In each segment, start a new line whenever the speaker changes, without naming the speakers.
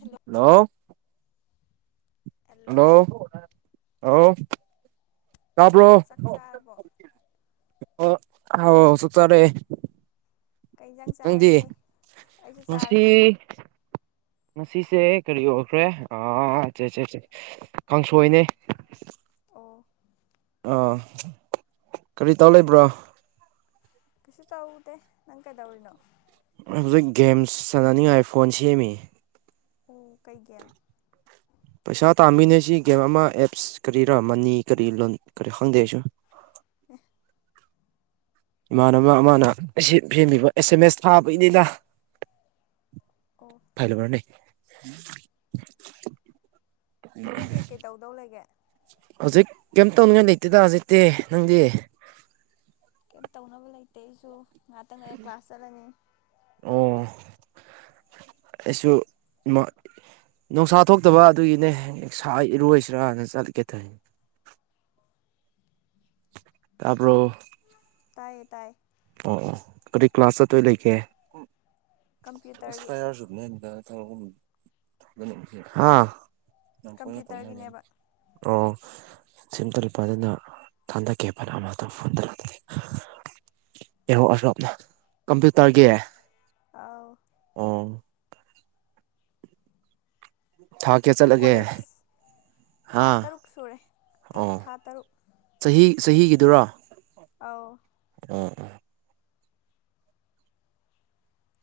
hello
hello
hello
hello ꯇꯥꯕ꯭ꯔꯣ
ꯆꯥꯛ ꯆꯥꯔꯕꯣ
ꯑꯣ ꯍꯥꯎ ꯁꯇꯥꯔꯦ
ꯀꯩ ꯏꯟꯖꯥꯡ
ꯅꯪꯗꯤ
ꯆꯥꯔꯒꯦ ꯑꯩꯁꯨ ꯆꯥꯔꯦ
ꯉꯁꯤ ꯉꯁꯤꯁꯦ ꯀꯔꯤ ꯑꯣꯏꯈ꯭ꯔꯦꯆꯦꯠꯆꯦꯦ ꯀꯥꯡꯁꯣꯏꯅꯦ
ꯑꯣ
ꯑꯥ ꯀꯔꯤ ꯇꯥꯎ ꯂꯩꯕ꯭ꯔꯣ
ꯀꯩꯁꯨ ꯇꯧꯗꯦ ꯅꯪ ꯀꯩꯗꯧꯔꯤꯅꯣ
ꯍꯧꯖꯤꯛ ꯒꯦꯝꯁ ꯆꯥꯟꯅꯅꯤꯡꯉꯥꯏ ꯐꯣꯟ ꯁꯦꯝꯃꯤ
ꯎ ꯀꯩꯒꯤꯦꯝ
ꯄꯩꯁꯥ ꯇꯥꯃꯤꯟꯅꯁꯤ ꯒꯦꯝ ꯑꯃ ꯑꯦꯞꯁ ꯀꯔꯤꯔꯥ ꯃꯅꯤ ꯀꯔꯤ ꯂꯣꯟ ꯀꯔꯤ ꯈꯪꯗꯦ ꯑꯩꯁꯨ ꯏꯃꯥꯟꯅꯕ ꯑꯃꯅ ꯑꯁꯤ ꯐꯦꯝꯕꯤꯕ ꯑꯦꯁ ꯑꯦꯝ ꯑꯦꯁ ꯊꯥꯕꯒꯤꯅꯤꯅ
ꯑꯣ
ꯐꯥꯏ ꯂꯕꯅꯦ
ꯑꯇꯩ ꯀꯩꯀꯩ ꯇꯧꯗꯧ ꯂꯩꯒꯦ
ꯍꯧꯖꯤꯛ ꯀꯩꯝ ꯇꯧꯅꯤꯡꯉꯥꯏ ꯂꯩꯇꯦꯗ ꯍꯧꯖꯤꯛꯇꯤ ꯅꯪꯗꯤ
ꯀꯩꯝ ꯇꯧꯅꯕ ꯂꯩꯇꯦ ꯑꯩꯁꯨ ꯉꯥꯏꯍꯥꯛꯇꯪ ꯂ ꯀ꯭ꯂꯥꯁ ꯆꯠꯂꯅꯤ
ꯑꯣ ꯑꯩꯁꯨ ꯏ ꯅꯨꯡꯁꯥ ꯊꯣꯛꯇꯕ ꯑꯗꯨꯒꯤꯅꯦ ꯏꯔꯣꯏꯁꯤꯔꯥꯅ ꯆꯠꯀꯦ ꯇꯧꯔꯤꯅꯤ ꯇꯥꯄꯣ
ꯇꯥꯏꯌꯦ ꯇꯥꯏꯌꯦ
ꯑꯣ ꯑꯣ ꯀꯔꯤ ꯀ꯭ꯂꯥꯁ ꯆꯠꯇꯣꯏ ꯂꯩꯒꯦ
ꯀꯝꯄ꯭ꯌꯨꯇꯔꯒꯤ
ꯑꯦꯁꯄꯔꯁꯨꯨꯞꯅ ꯅ
ꯀꯝꯄ꯭ꯌꯨꯇꯔꯒꯤꯅꯦꯕ
ꯑꯣ ꯁꯤꯝ ꯇ ꯂꯨꯛꯄ ꯑꯗꯨꯅ ꯊꯟꯗꯀꯦꯄꯅ ꯑꯃꯛꯇꯪ ꯐꯣꯟ ꯇꯧꯔꯛꯑꯦ ꯑꯦꯍꯧ ꯑꯁꯣꯞꯅ ꯀꯝꯄ꯭ꯌꯨꯇꯔꯒꯤ
ꯑꯥꯎ
ꯎꯝ ꯊꯥ ꯀꯌꯥ
ꯅꯪ
ꯆꯠꯂꯒꯦ
ꯀꯣꯂꯦꯖ ꯊꯥ
ꯍꯥ
ꯇꯔꯨꯛ ꯁꯨꯔꯦ ꯊ
ꯑꯣ
ꯊꯥ ꯇꯔꯨꯛ
ꯆꯍꯤ ꯆꯍꯤꯒꯤꯗꯨꯔꯥ
ꯑꯥꯎ
ꯎ [unintelligible]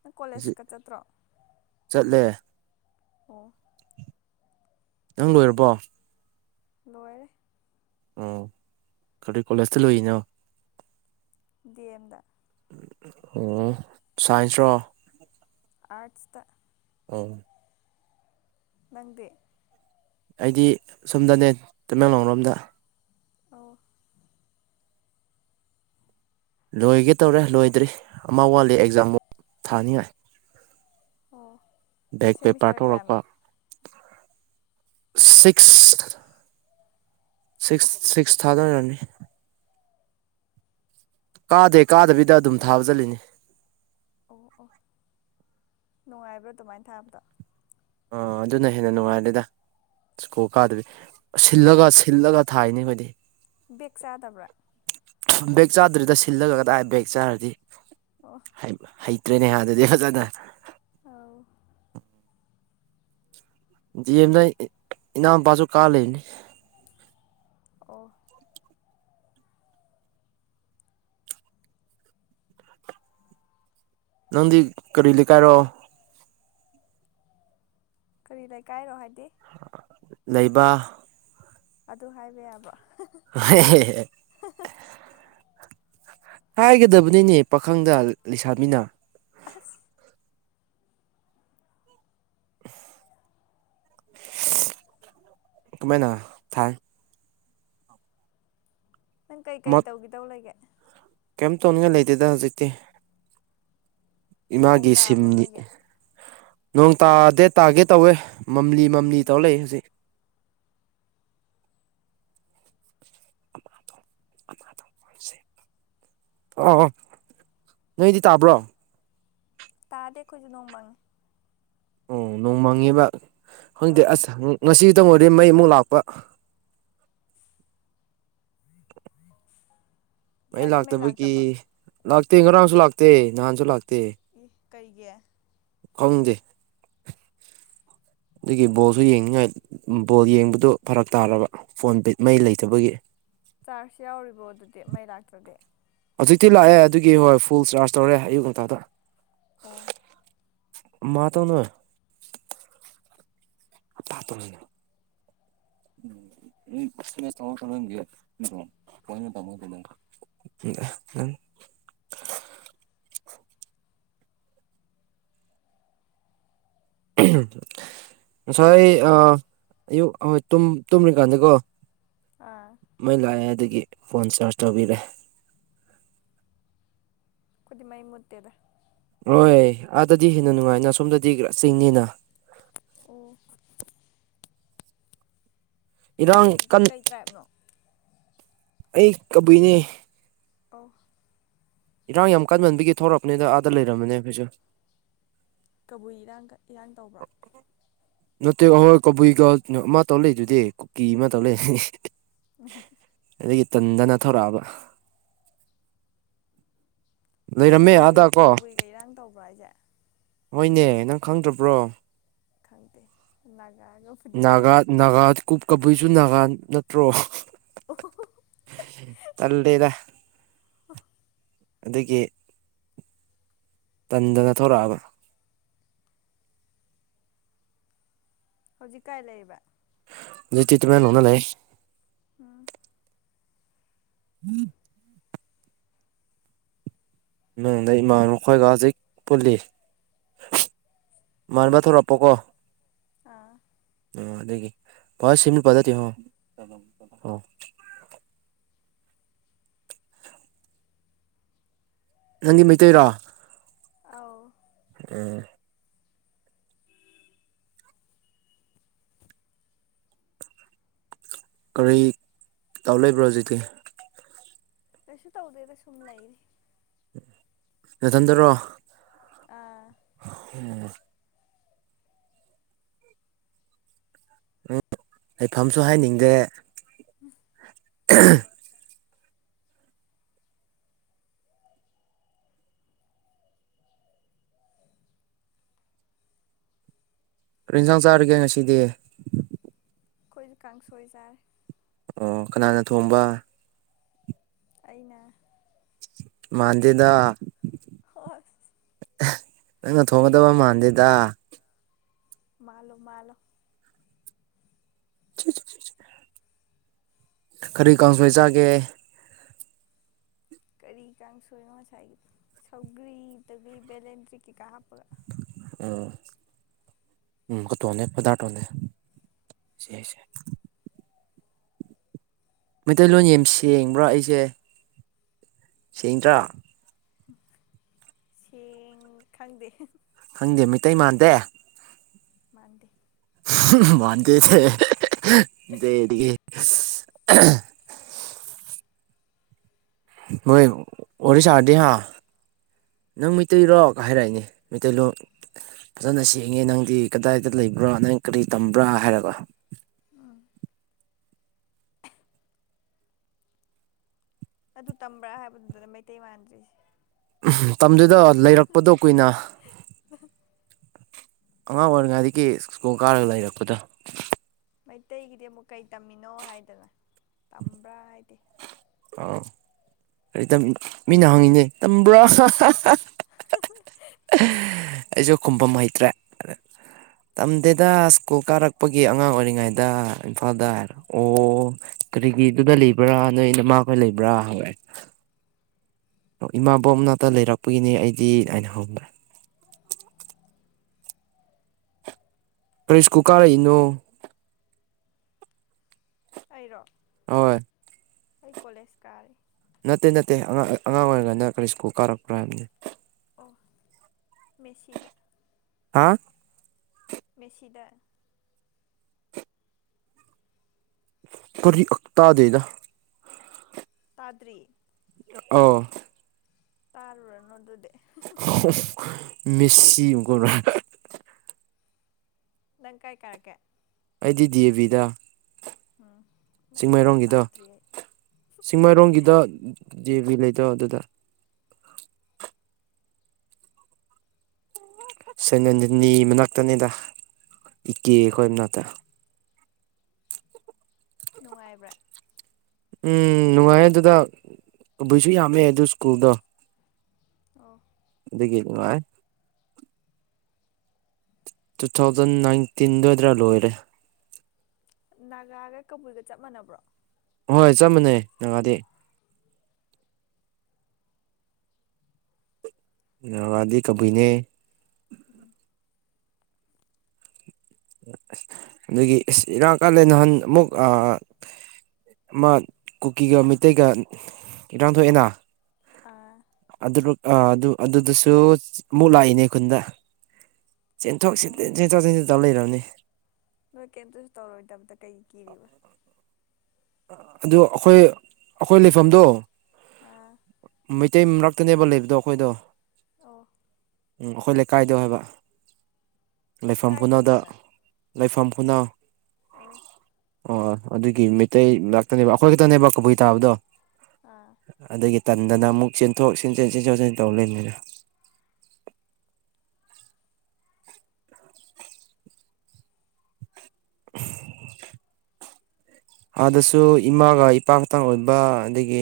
ꯅꯪ ꯀꯣꯂꯦꯖꯀ ꯆꯠꯇ꯭ꯔꯣ
ꯆꯠꯂꯦ
ꯑꯣ
ꯅꯪ ꯂꯣꯏꯔꯕꯣ
ꯂꯣꯏꯔꯦ
ꯑꯣ ꯀꯔꯤ ꯀꯣꯂꯦꯖꯇ ꯂꯣꯏꯅꯣ
ꯗꯤꯑꯦꯝ ꯗ
ꯑꯣ ꯁꯥꯏꯟꯁ ꯔꯣ
ꯑꯥꯔ꯭ꯠꯁꯇ
ꯑꯣ
ꯅꯪꯗꯤ
ꯑꯩꯗꯤ ꯁꯨꯝꯗꯅꯦ ꯇꯃꯦꯡꯂꯣꯡ ꯔ‌ꯣꯝꯗ
ꯑꯣ
ꯂꯣꯏꯒꯦ ꯇꯧꯔꯦ ꯂꯣꯏꯗ꯭ꯔꯤ ꯑꯃ ꯋꯥꯠꯂꯤ ꯑꯦꯛꯖꯥꯝꯕꯨ ꯊꯥꯅꯤꯡꯉꯥꯏ
ꯑꯣ
ꯕꯦꯛ ꯄꯦꯄꯔ
ꯁꯦꯃꯤꯁꯇꯔ ꯀꯌꯥꯅꯣ
ꯇꯧꯔꯛꯄꯥ ꯁꯤꯛ꯭ꯁ
ꯑꯣ
ꯁꯤꯛꯁ ꯁꯤꯛꯁ ꯊꯥꯗ‌ꯣꯏꯑꯣꯏꯔꯝꯅꯤ ꯀꯥꯗꯦ ꯀꯥꯗꯕꯤꯗ ꯑꯗꯨꯝ ꯊꯥꯕ ꯆꯠꯂꯤꯅꯤ
ꯑꯣ ꯑꯣ ꯅꯨꯡꯉꯥꯏꯕ꯭ꯔꯥ ꯑꯗꯨꯃꯥꯏꯅ ꯊꯥꯕꯗꯣ
ꯑꯣ ꯑꯗꯨꯅ ꯍꯦꯟꯅ ꯅꯨꯡꯉꯥꯏꯔꯦꯗ ꯁ꯭ꯀꯨꯜ ꯀꯥꯗꯕꯤ ꯁꯤꯜꯂꯒ ꯁꯤꯜꯂꯒ ꯊꯥꯏꯅ‌ꯦ ꯑꯩꯈꯣꯏꯗꯤ
ꯕꯦꯛ ꯆꯥꯗꯕ꯭ꯔꯥ
ꯕꯦꯛ ꯆꯥꯗ꯭ꯔꯤꯗ ꯁꯤꯜꯂꯒ ꯀꯗꯥꯏ ꯕꯦꯛ ꯆꯥꯔꯗꯤ
ꯑꯣ
ꯍꯩꯃꯥ ꯍꯩꯇ꯭ꯔꯦꯅꯦ ꯍꯥ ꯗꯨꯗꯤ ꯐꯖꯅ
ꯑꯥꯎ
ꯗꯤꯑꯦꯝꯗ ꯏ ꯏꯅꯥꯎꯄꯥꯁꯨ ꯀꯥ ꯂꯩꯕꯅꯤ
ꯑꯣ
ꯅꯪꯗꯤ ꯀꯔꯤ ꯂꯩꯀꯥꯏꯔ‌ꯣ
ꯀꯔꯤ ꯂꯩꯀꯥꯏꯔꯣ ꯍꯥꯏꯗꯤ
ꯂꯩꯕ
ꯑꯗꯨ ꯍꯥꯏꯕ ꯌꯥꯕ꯭ꯔ‌ꯣ
ꯍ [unintelligible] ꯍꯥꯏꯒꯗꯕꯅꯤꯅꯦ ꯄꯥꯈꯪꯗ ꯂꯩꯁꯥꯕꯤ‌ꯅ
ꯑꯍꯁ
ꯀꯃꯥꯏꯅ ꯊꯥꯏ
ꯅꯪ ꯀꯩꯀꯩ
ꯃꯛ
ꯇꯧꯒꯦꯗꯧ ꯂꯩꯒꯦ
ꯀꯩꯝ ꯇꯧꯅꯤꯡꯉꯥꯏ ꯂꯩꯇꯦꯗ ꯍꯧꯖꯤꯛꯇꯤ
ꯅꯣꯡ
ꯏꯃꯥꯒꯤ
ꯇꯥꯕ꯭ꯔꯣ
ꯁꯤꯝꯅꯤ
ꯅꯣꯏꯒꯤ
ꯅꯣꯡ ꯇꯥꯗꯦ ꯇꯥꯒꯦ ꯇꯧꯋꯦ ꯃꯝꯂꯤ ꯃꯝꯂꯤ
ꯎꯝ
ꯇꯧꯔ ꯂꯩꯏ ꯍꯧꯖꯤꯛ ꯑꯣ ꯅꯣꯏꯗꯤ ꯇꯥꯕ꯭ꯔꯣ
ꯇꯥꯗꯦ ꯈꯣꯏꯁꯨ ꯅꯣꯡ ꯃꯪ
ꯑꯣ ꯅꯣꯡꯃꯪꯉꯦꯕ ꯈꯪꯗ‌ꯦ
ꯑꯧ
ꯑꯁ ꯉꯁꯤ ꯈꯛꯇꯪ ꯑꯣꯏꯗꯤ ꯃꯩ ꯑꯃꯨꯛ ꯂꯥꯛꯄ ꯃꯩ
ꯉꯁꯥꯏꯗꯤ
ꯂꯥꯛꯇꯕꯒꯤ
ꯂꯥꯛꯇꯕ꯭ꯔꯣ
ꯂꯥꯛꯇꯦ ꯉꯔꯥꯡꯁꯨ ꯂꯥꯛꯇꯦ ꯅꯍꯥꯟꯁꯨ ꯂꯥꯛꯇꯦ
ꯏ ꯀꯩꯒꯤ
ꯈꯪꯗꯦ ꯑꯗꯨꯒꯤ ꯕꯣꯜꯁꯨ ꯌꯦꯡꯉꯥꯏ ꯕꯣꯜ ꯌꯦꯡꯕꯗ ꯐꯔꯛ ꯇꯥꯔꯕ ꯐꯣꯟ ꯃꯩ ꯂꯩꯇꯕꯒꯤ
ꯆꯥꯔꯁ ꯌꯥꯎꯔꯤꯕꯣ ꯑꯗꯨꯗꯤ ꯃꯩ ꯂꯥꯛꯇꯗꯤ
ꯍꯧꯖꯤꯛꯇꯤ ꯂꯥꯛꯑꯦ ꯑꯗꯨꯒꯤ ꯍꯣꯏ ꯐꯨꯜ ꯆꯥꯔꯖ ꯇꯧꯔꯦ ꯑꯌꯨꯛ ꯉꯇꯥꯗ
ꯑꯣ
ꯃꯥ ꯇꯧꯅ ꯇꯥ ꯇꯅ ꯎꯝ ꯎꯝ ꯆꯃꯦ ꯇꯃ ꯎ [inaudible] ꯉꯁꯥꯏ ꯑꯌꯨꯛ ꯍꯣꯏ ꯇꯨꯝꯔꯤꯀꯥꯟꯗꯤꯦꯀꯣ
ꯑꯥ
ꯃꯩ ꯂꯥꯛꯑꯦ ꯑꯗꯨꯗꯒꯤ ꯐꯣꯟ ꯆꯥꯔꯖ ꯇꯧꯕꯤꯔꯛꯑꯦ
ꯈꯨꯗꯤꯡꯃꯩ ꯃꯨꯠꯇꯦꯗ
ꯍꯣꯏ ꯑꯥꯗꯗꯤ ꯍꯦꯟꯅ ꯅꯨꯡꯉꯥꯏꯅ ꯁꯣꯝꯗꯗꯤ ꯈꯔ ꯆꯤꯡꯅꯤꯅ
ꯑꯣꯐ
ꯏꯔꯥꯡ
ꯀꯩ
ꯀꯟ
ꯀꯩ ꯇ꯭ꯔꯥꯏꯞꯅꯣ
ꯑꯩ ꯀꯕꯤꯏꯅꯤ
ꯑ
ꯏꯔꯥꯡ ꯌꯥꯝ ꯀꯟꯃꯟꯕꯤꯒꯤ ꯊꯣꯛꯂꯛꯄꯅꯦꯗ ꯑꯥꯗ ꯂꯩꯔꯝꯝꯕꯅꯦ ꯑꯩꯈꯣꯏꯁꯨ
ꯀꯕꯨꯏ ꯏꯔꯥꯡꯒ ꯏꯔꯥꯡ ꯇꯧꯕ꯭ꯔꯣ
ꯅꯠꯇꯦ ꯑꯍꯣꯏ ꯀꯕꯨꯏꯒ ꯑꯃ ꯇꯧ ꯂꯩꯗꯨꯗꯤ ꯀꯨꯀꯤ ꯑꯃ ꯇꯧ ꯂꯩ
ꯎ
ꯑꯗꯒꯤ ꯇꯟꯗꯅ ꯊꯧꯔꯛꯑꯕ ꯂꯩꯔꯝꯃꯦ
ꯀꯨꯀꯤꯒ
ꯑꯥꯗ ꯀꯣ
ꯀꯕꯨꯏꯒ ꯏꯔꯥꯡ ꯇꯧꯕ꯭ꯔꯥ ꯍꯥꯏꯁꯦ
ꯍꯣꯏꯅꯦ ꯅꯪ ꯈꯪꯗ꯭ꯔꯕ꯭ꯔꯣ
ꯈꯪꯗꯦ ꯅꯥꯒꯥꯑꯒ
ꯅꯥꯒꯥ ꯅꯥꯒꯥ ꯀꯨꯞ ꯀꯕꯨꯏꯁꯨ ꯅꯥꯒꯥ ꯅꯠꯇ꯭ꯔꯣ ꯇꯜ ꯂꯩꯗ
ꯑ
ꯑꯗꯒꯤ ꯇꯟꯗꯅ ꯊꯣꯔꯛꯑꯕ꯭ꯔꯥ
ꯍꯧꯖꯤꯛꯀꯥꯏ ꯂꯩꯕ
ꯇꯤꯃꯦꯟꯅ ꯂꯩ
ꯑꯝ
ꯎꯝ ꯃꯅꯨꯡꯗ ꯏꯃꯥꯟꯅꯈꯣꯏꯒ ꯍꯧꯖꯤꯛ ꯄꯨꯜꯂꯤ ꯃꯥꯟꯕ ꯊꯣꯔꯛꯄꯣꯀꯣ
ꯑꯥ
ꯑꯣ ꯑꯗꯒꯤ ꯍ ꯁꯤꯃꯤꯜ ꯄꯗꯗꯤ ꯑꯣ ꯅꯪꯗꯤ ꯃꯩꯇꯩꯔꯣ
ꯑꯥꯎ
ꯎꯝ ꯀꯔꯤ ꯇꯥꯎ ꯂꯩꯕ꯭ꯔꯣ ꯍꯧꯖꯤꯗꯤꯤ
ꯀꯩꯁꯨ ꯇꯧꯗꯦꯗ ꯁꯨꯝ ꯂꯩꯔꯤ
ꯅꯊꯟꯗꯔꯣ
ꯑꯥ
ꯑꯣ ꯎꯝ ꯑꯩꯐꯝꯝꯁꯨ ꯍꯥꯏꯅꯤꯡꯗꯦ ꯎ ꯔꯤꯟꯖꯥꯡ ꯆꯥꯔꯒꯦ ꯉꯁꯤꯗꯤ
ꯈꯣꯏꯗꯤ ꯀꯥꯡꯁꯣꯏ ꯆꯥꯏ
ꯑꯣ ꯀꯅꯥꯅ ꯊꯣꯡꯕ
ꯑꯩꯅ
ꯃꯥꯟꯗꯦꯗ
ꯍꯣꯑꯣꯏ
ꯅꯪꯅ ꯊꯣꯡꯒꯗꯕ ꯃꯥꯟꯗꯦꯗ
ꯃꯥꯜꯂꯣ ꯃꯥꯂꯣ
ꯆꯨ ꯆꯨꯛ ꯆꯨꯛ ꯀꯔꯤ ꯒꯥꯡꯖꯣꯏ ꯆꯥꯒꯦ
ꯀꯔꯤ ꯀꯥꯡꯁꯣꯏꯅꯣ ꯉꯁꯥꯏꯒꯤꯗꯨ ꯁꯧꯒꯔꯤ ꯗꯒꯤ ꯕꯦꯂꯦꯟꯗꯔꯤ ꯀꯩ ꯀꯥ ꯍꯥꯞꯀꯒ
ꯑꯣ ꯎꯝ ꯀꯣꯇꯣꯅꯦ ꯄꯗꯥꯔ ꯇꯣꯅꯦ ꯃꯩꯇꯩꯂꯣꯟ ꯌꯦꯝ ꯁꯦꯡꯕ꯭ꯔꯥ ꯑꯩꯁꯦ ꯁꯦꯡꯗ꯭ꯔꯥ
ꯁꯦꯡ ꯈꯪꯗꯦ
ꯈꯪꯗꯦ ꯃꯩꯇꯩ ꯃꯥꯟꯗꯦ
ꯃꯥꯥꯟꯗꯦ
ꯍꯝꯍꯝ ꯃꯥ ꯗꯦ ꯊꯦ ꯗꯦꯗꯤꯑꯦ ꯃꯣꯏ ꯋꯥꯔꯤ ꯁꯥꯔꯗꯤ ꯍꯥꯥ ꯅꯪ ꯃꯩꯇꯩꯔꯣ ꯍꯥꯏꯔꯛꯏꯅꯦ ꯃꯩꯇꯩꯔꯣ ꯐꯖꯅ ꯁꯦꯡꯉꯦ ꯅꯪꯗꯤ ꯀꯗꯥꯏꯗ ꯂꯩꯕ꯭ꯔꯥ ꯅꯪ ꯀꯔꯤ ꯇꯝꯕ꯭ꯔꯥ ꯍꯥꯏꯔꯕ
ꯑꯗꯨ ꯇꯝꯕ꯭ꯔꯥ ꯍꯥꯏꯕꯗꯨꯗꯅꯦ ꯃꯩꯇꯩ ꯃꯥꯟꯗ꯭ꯔꯤꯁꯦ
ꯇꯝꯗꯦꯗ ꯂꯩꯔꯛꯄꯗꯣ ꯀꯨꯏꯅ ꯑꯉꯥꯡ ꯑꯣꯏꯔꯤꯉꯥꯏꯗꯒꯤ ꯁ꯭ꯀꯣꯜ ꯀꯥꯔꯒ ꯂꯩꯔꯛꯄꯗꯣ
ꯃꯩꯇꯩꯒꯤꯗꯤ ꯑꯃꯨꯛ ꯀꯩ ꯇꯝꯃꯤꯅꯣ ꯍꯥꯏꯗꯅ ꯇꯝꯕ꯭ꯔꯥ ꯍꯥꯏꯗꯦ
ꯑꯥꯎ ꯔꯩꯇꯝꯃꯤ ꯃꯤꯅ ꯍꯪꯉꯤꯅꯦ ꯇꯝꯕ꯭ꯔꯥ
[inaudible]
ꯑꯩꯁꯨ ꯈꯨꯝꯐꯝ ꯍꯩꯇ꯭ꯔꯦ ꯑꯅ ꯇꯝꯗꯦꯗ ꯁ꯭ꯀꯨꯜ ꯀꯥꯔꯛꯄꯒꯤ ꯑꯉꯥꯡ ꯑꯣꯏꯔꯤꯉꯩꯗ ꯏꯝꯐꯥꯜꯗ ꯍꯥꯏꯔꯣ ꯑꯣ ꯀꯔꯤꯒꯤ ꯑꯗꯨꯗ ꯂꯩꯕ꯭ꯔꯥ ꯅꯣꯏ ꯅꯃꯥꯈꯣꯏ ꯂꯩꯕ꯭ꯔꯥ ꯍꯧꯑꯦ ꯏꯃꯥꯕꯣ ꯃꯅꯥꯇ ꯂꯩꯔꯛꯄꯒꯤꯅꯦ ꯑꯩꯗꯤ ꯍꯥꯏꯅ ꯍꯧꯗ꯭ꯔꯦ ꯀꯔꯤ ꯁ꯭ꯀꯣꯜ ꯀꯥꯔꯏꯅꯣ
ꯑꯩꯔꯣ
ꯑꯣꯏ
ꯑꯩ ꯀꯣꯂꯦꯁ ꯀꯥꯔꯦ
ꯅꯠꯇꯦ ꯅꯠꯇꯦ ꯑꯉꯥ ꯑꯦ ꯑꯉꯥꯡ ꯑꯣꯏꯔꯤꯉꯥꯏꯅ ꯀꯔꯤ ꯁ꯭ꯀꯨꯜ ꯀꯥꯔꯛꯄ꯭ꯔꯥ ꯍꯥꯏꯕꯅꯤ
ꯑꯣ ꯃꯦꯁꯤꯗ
ꯍꯥꯥ
ꯃꯦꯁꯤꯗ
ꯀꯔꯤꯛ ꯇꯥꯗꯦꯗ
ꯇꯥꯗ꯭ꯔꯤ
ꯑꯣ
ꯇꯥꯔꯨꯔꯅꯣ ꯑꯗꯨꯗꯦ
ꯃꯤꯁꯤ ꯒꯨꯔ
ꯅꯪ ꯀꯥꯏ ꯀꯥꯔꯛꯀꯦ
ꯑꯩꯗꯤ ꯙꯦꯕꯤꯗ
ꯎꯝ ꯅꯪꯒꯤꯗꯨꯁꯨ
ꯆꯤꯡꯃꯩꯔꯣꯡꯒꯤꯗꯣ
ꯇꯥꯗ꯭ꯔꯤ ꯑꯩ
ꯆꯤꯡꯃꯥꯏꯔꯣꯡꯒꯤꯗ ꯗꯦꯕꯤ ꯂꯩꯗꯣ ꯑꯗꯨꯗ ꯁꯦꯅꯅꯅꯤꯒꯤ ꯃꯅꯥꯛꯇꯅꯤꯗ ꯏꯀꯦ ꯈꯣꯏ ꯃꯅꯥꯛꯇ
ꯅꯨꯡꯉꯥꯏꯕ꯭ꯔꯥ
ꯎꯝ ꯅꯨꯡꯉꯥꯏꯦ ꯑꯗꯨꯗ ꯀꯕꯨꯏꯁꯨ ꯌꯥꯝꯃꯦ ꯑꯗꯨ ꯁ꯭ꯀꯨꯜꯗꯣ
ꯑ
ꯑꯗꯨꯗꯒꯤꯅꯨꯡꯉꯥꯏ ꯇꯨ ꯊꯥꯎꯖꯟ ꯅꯥꯏꯟꯇꯤꯟꯗ ꯑꯣꯏꯗ꯭ꯔꯥ ꯂꯣꯏꯔꯦ
ꯅꯥꯒꯥꯒ ꯀꯕꯨꯏꯒ ꯆꯞ ꯃꯥꯟꯅꯕ꯭ꯔꯣ
ꯍꯣꯏ ꯆꯠꯃꯅꯦ ꯅꯪꯒꯥꯥꯗꯤ ꯉꯋꯥꯗꯤ ꯀꯕꯤꯅꯦ
ꯎꯝ
ꯑ ꯑꯗꯒꯤ ꯑꯁ ꯏꯔꯥꯀꯥꯟꯂꯦ ꯅꯍꯥꯟ ꯑꯃꯨꯛ ꯑꯃ ꯀꯨꯀꯤꯒ ꯃꯩꯇꯩꯒ ꯏꯔꯥꯡꯊꯣꯏꯗꯅ
ꯑꯥ
ꯑꯗꯨ ꯑꯗꯨ ꯑꯗꯨꯗꯨꯁꯨ ꯑꯃꯨꯛ ꯂꯥꯛꯏꯅꯦ ꯈꯨꯟꯗ ꯆꯦꯟꯊꯣꯛ ꯆ
ꯑꯣ
ꯆꯦꯟꯊꯣꯛ ꯆꯦꯟꯁꯤ ꯇꯧ ꯂꯩꯔꯕꯅꯤ
ꯅꯣꯏ ꯀꯩꯝꯇꯁꯨ ꯇꯧꯔꯣꯏꯗꯕꯗ ꯀꯩ ꯀꯤꯔꯤꯕ
ꯑꯗꯨ ꯑꯩꯈꯣꯏ ꯑꯩꯈꯣꯏ ꯂꯩꯐꯝꯗꯣ
ꯑꯥ
ꯃꯩꯇꯩ ꯃꯔꯛꯇꯅꯦꯕ ꯂꯩꯕꯗꯣ ꯑꯩꯈꯣꯏꯗꯣ
ꯑ
ꯎꯝ ꯑꯩꯈꯣꯏ ꯂꯩꯀꯥꯏꯗꯣ ꯍꯥꯏꯕ ꯂꯩꯐꯝ
ꯀꯥꯏꯗꯩꯅꯣ
ꯈꯨꯅꯗ ꯂꯩꯐꯝ ꯈꯨꯅ
ꯑꯣꯐ
ꯑꯣ ꯑꯗꯨꯒꯤ ꯃꯩꯇꯩ ꯉꯛꯇꯅꯦꯕ ꯑꯩꯈꯣꯏ ꯈꯛꯇꯅꯦꯕ ꯀꯕꯨꯏ ꯇꯥꯕꯗꯣ
ꯑꯥ
ꯑꯗꯒꯤ ꯇꯟꯗꯅ ꯑꯃꯨꯛ ꯆꯦꯟꯊꯣꯛ ꯆ ꯆꯟ ꯆꯣꯛ ꯆꯟ ꯇꯧ ꯂꯩꯅꯤꯅ [unintelligible] ꯑꯥꯗꯁꯨ ꯏꯃꯥꯒ ꯏꯄꯥꯛꯀꯇꯥꯡ ꯑꯣꯏꯕ ꯑꯗꯒꯤ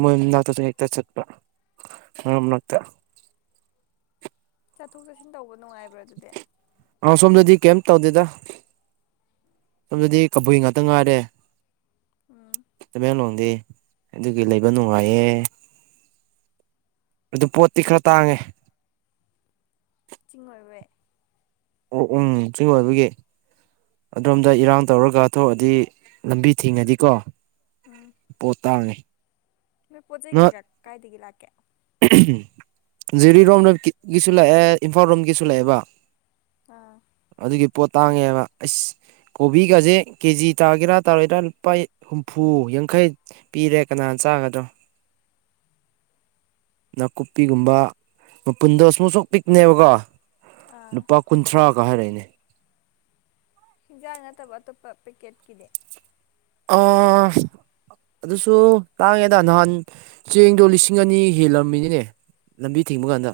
ꯃꯣꯏ ꯃꯅꯥꯛꯇꯁꯨ ꯍꯦꯛꯇ ꯆꯠꯄ ꯃꯔꯛ ꯃꯔꯅꯥꯛꯇ
ꯆꯠꯊꯣꯛ ꯆꯠꯁꯤꯟ ꯇꯧꯕ ꯅꯨꯡꯉꯥꯏꯕ꯭ꯔꯥ ꯑꯗꯨꯗꯤ
ꯑ ꯁꯣꯝꯗꯗꯤ ꯀꯩꯝ ꯇꯧꯗꯦꯗ ꯃꯇꯝ ꯑꯗꯨꯗꯤ ꯀꯕꯨꯏ ꯉꯥꯛꯇ ꯉꯥꯏꯔꯦ
ꯎꯝ
ꯇꯃꯦꯡꯂꯣꯡꯗꯤ ꯑꯗꯨꯒꯤ ꯂꯩꯕ ꯅꯨꯡꯉꯥꯏꯌꯦꯦ ꯑꯗꯨ ꯄꯣꯠꯇꯤ ꯈꯔ ꯇꯥꯡꯉꯦ
ꯆꯤꯡ ꯑꯣꯏꯔꯦ
ꯑꯣ ꯎꯝ ꯆꯤꯡ ꯑꯣꯏꯕꯒꯤ ꯑꯗꯣꯝꯗ ꯏꯔꯥꯡ ꯇꯧꯔꯒ ꯊꯣꯛꯑꯗꯤ ꯂꯝꯕꯤ ꯊꯤꯡꯉꯗꯤꯀꯣ
ꯍꯥꯥ
ꯄꯣꯇꯥꯅꯤ
ꯅꯣꯏ ꯄꯣꯠ ꯆꯩ ꯀꯩꯀꯥ ꯀꯥꯏꯗꯒꯤ ꯂꯥꯛꯀꯦ
ꯖꯤꯔꯤꯔꯣꯝꯅ ꯒꯤꯁꯨ ꯂꯥꯛꯑꯦ ꯏꯝꯐꯥꯜ ꯔꯣꯝꯒꯤꯁꯨ ꯂꯥꯛꯑꯦꯕ
ꯑꯥ
ꯑꯗꯨꯒꯤ ꯄꯣꯠ ꯇꯥꯡꯉꯦꯕ ꯑꯩꯁ ꯀꯣꯕꯤꯒꯁꯦ ꯀꯦꯖꯤ ꯇꯥꯒꯦꯔꯥ ꯇꯥꯔꯣꯏꯗꯔꯥ ꯂꯨꯄꯥ ꯍꯨꯝꯐꯨ ꯌꯥꯡꯈꯩ ꯄꯤꯔꯦ ꯀꯅꯥꯅ ꯆꯥꯒꯗ꯭ꯔꯣ ꯅꯥꯀꯨꯞꯄꯤꯒꯨꯝꯕ ꯃꯄꯨꯟꯗꯣ ꯑꯁꯨꯨꯝ ꯑꯁꯨꯛ ꯄꯤꯛꯅꯦꯕꯀꯣ
ꯑꯥ
ꯅꯨꯄꯥ ꯀꯨꯟꯊ꯭ꯔꯥꯒ ꯍꯥꯏꯔꯛꯏꯅꯦ
ꯍꯤꯟꯖꯥꯡ ꯅꯠꯇꯕ ꯑꯇꯣꯞꯄ ꯄꯦꯀꯦꯠꯀꯤꯅꯦ
ꯑꯣ ꯑꯗꯨꯁꯨ ꯇꯥꯡꯉꯦꯗ ꯅꯍꯥꯟ ꯆꯦꯡꯗꯣ ꯂꯤꯁꯤꯡ ꯑꯅꯤ ꯍꯦꯜꯂꯝꯃꯤꯅꯤꯅꯦ ꯂꯝꯕꯤ ꯊꯤꯡꯕ
ꯑꯦ
ꯀꯥꯟꯗ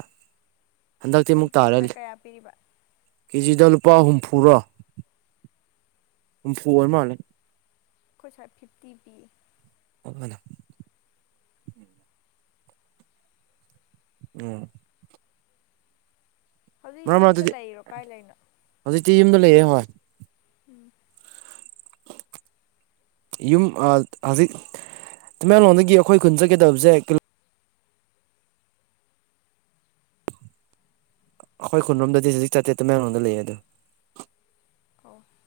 ꯍꯟꯗꯛꯇꯤ
ꯆꯦꯡ
ꯑꯃꯨꯛ
ꯀꯦꯖꯤꯗ
ꯇꯥꯔꯜꯂꯤ
ꯀꯌꯥ ꯄꯤꯔꯤꯕ
ꯀꯦꯖꯤꯗ ꯂꯨꯄꯥ ꯍꯨꯝꯐꯨꯔꯣ ꯍꯨꯝꯐꯨ ꯑꯣꯏ ꯃꯥꯜꯂꯦ
ꯑꯩꯈꯣꯏ ꯁ꯭ꯋꯥꯠ ꯐꯤꯐꯇꯤ ꯄꯤꯌꯦ
ꯑꯃꯅꯥ ꯎꯝ
ꯍꯧꯖꯤꯛ
ꯃꯔꯛ
ꯌꯨꯝꯗ
ꯃꯔꯛꯇꯗꯤ
ꯂꯩꯔꯤꯔꯣ ꯀꯥꯏ ꯂꯩꯅꯣ
ꯍꯧꯖꯤꯛꯇꯤ ꯌꯨꯝꯗ ꯂꯩꯔꯦ ꯍꯣꯏ
ꯎꯝ
ꯌꯨꯝ ꯑꯥ ꯍꯧꯖꯤꯛ ꯇꯃꯦꯡꯂꯣꯡꯗꯒꯤ ꯑꯈꯣꯏ ꯈꯨꯟ ꯆꯠꯀꯦ ꯇꯧꯔꯤꯁꯦ ꯀꯤꯂꯣ ꯑꯈꯣꯏ ꯈꯨꯟꯂꯣꯝꯗꯗꯤ ꯖꯖꯤꯛ ꯆꯦꯠꯇꯦ ꯇꯃꯦꯡꯂꯣꯡꯗ ꯂꯩꯌꯦ ꯑꯗꯨꯝ
ꯑꯣ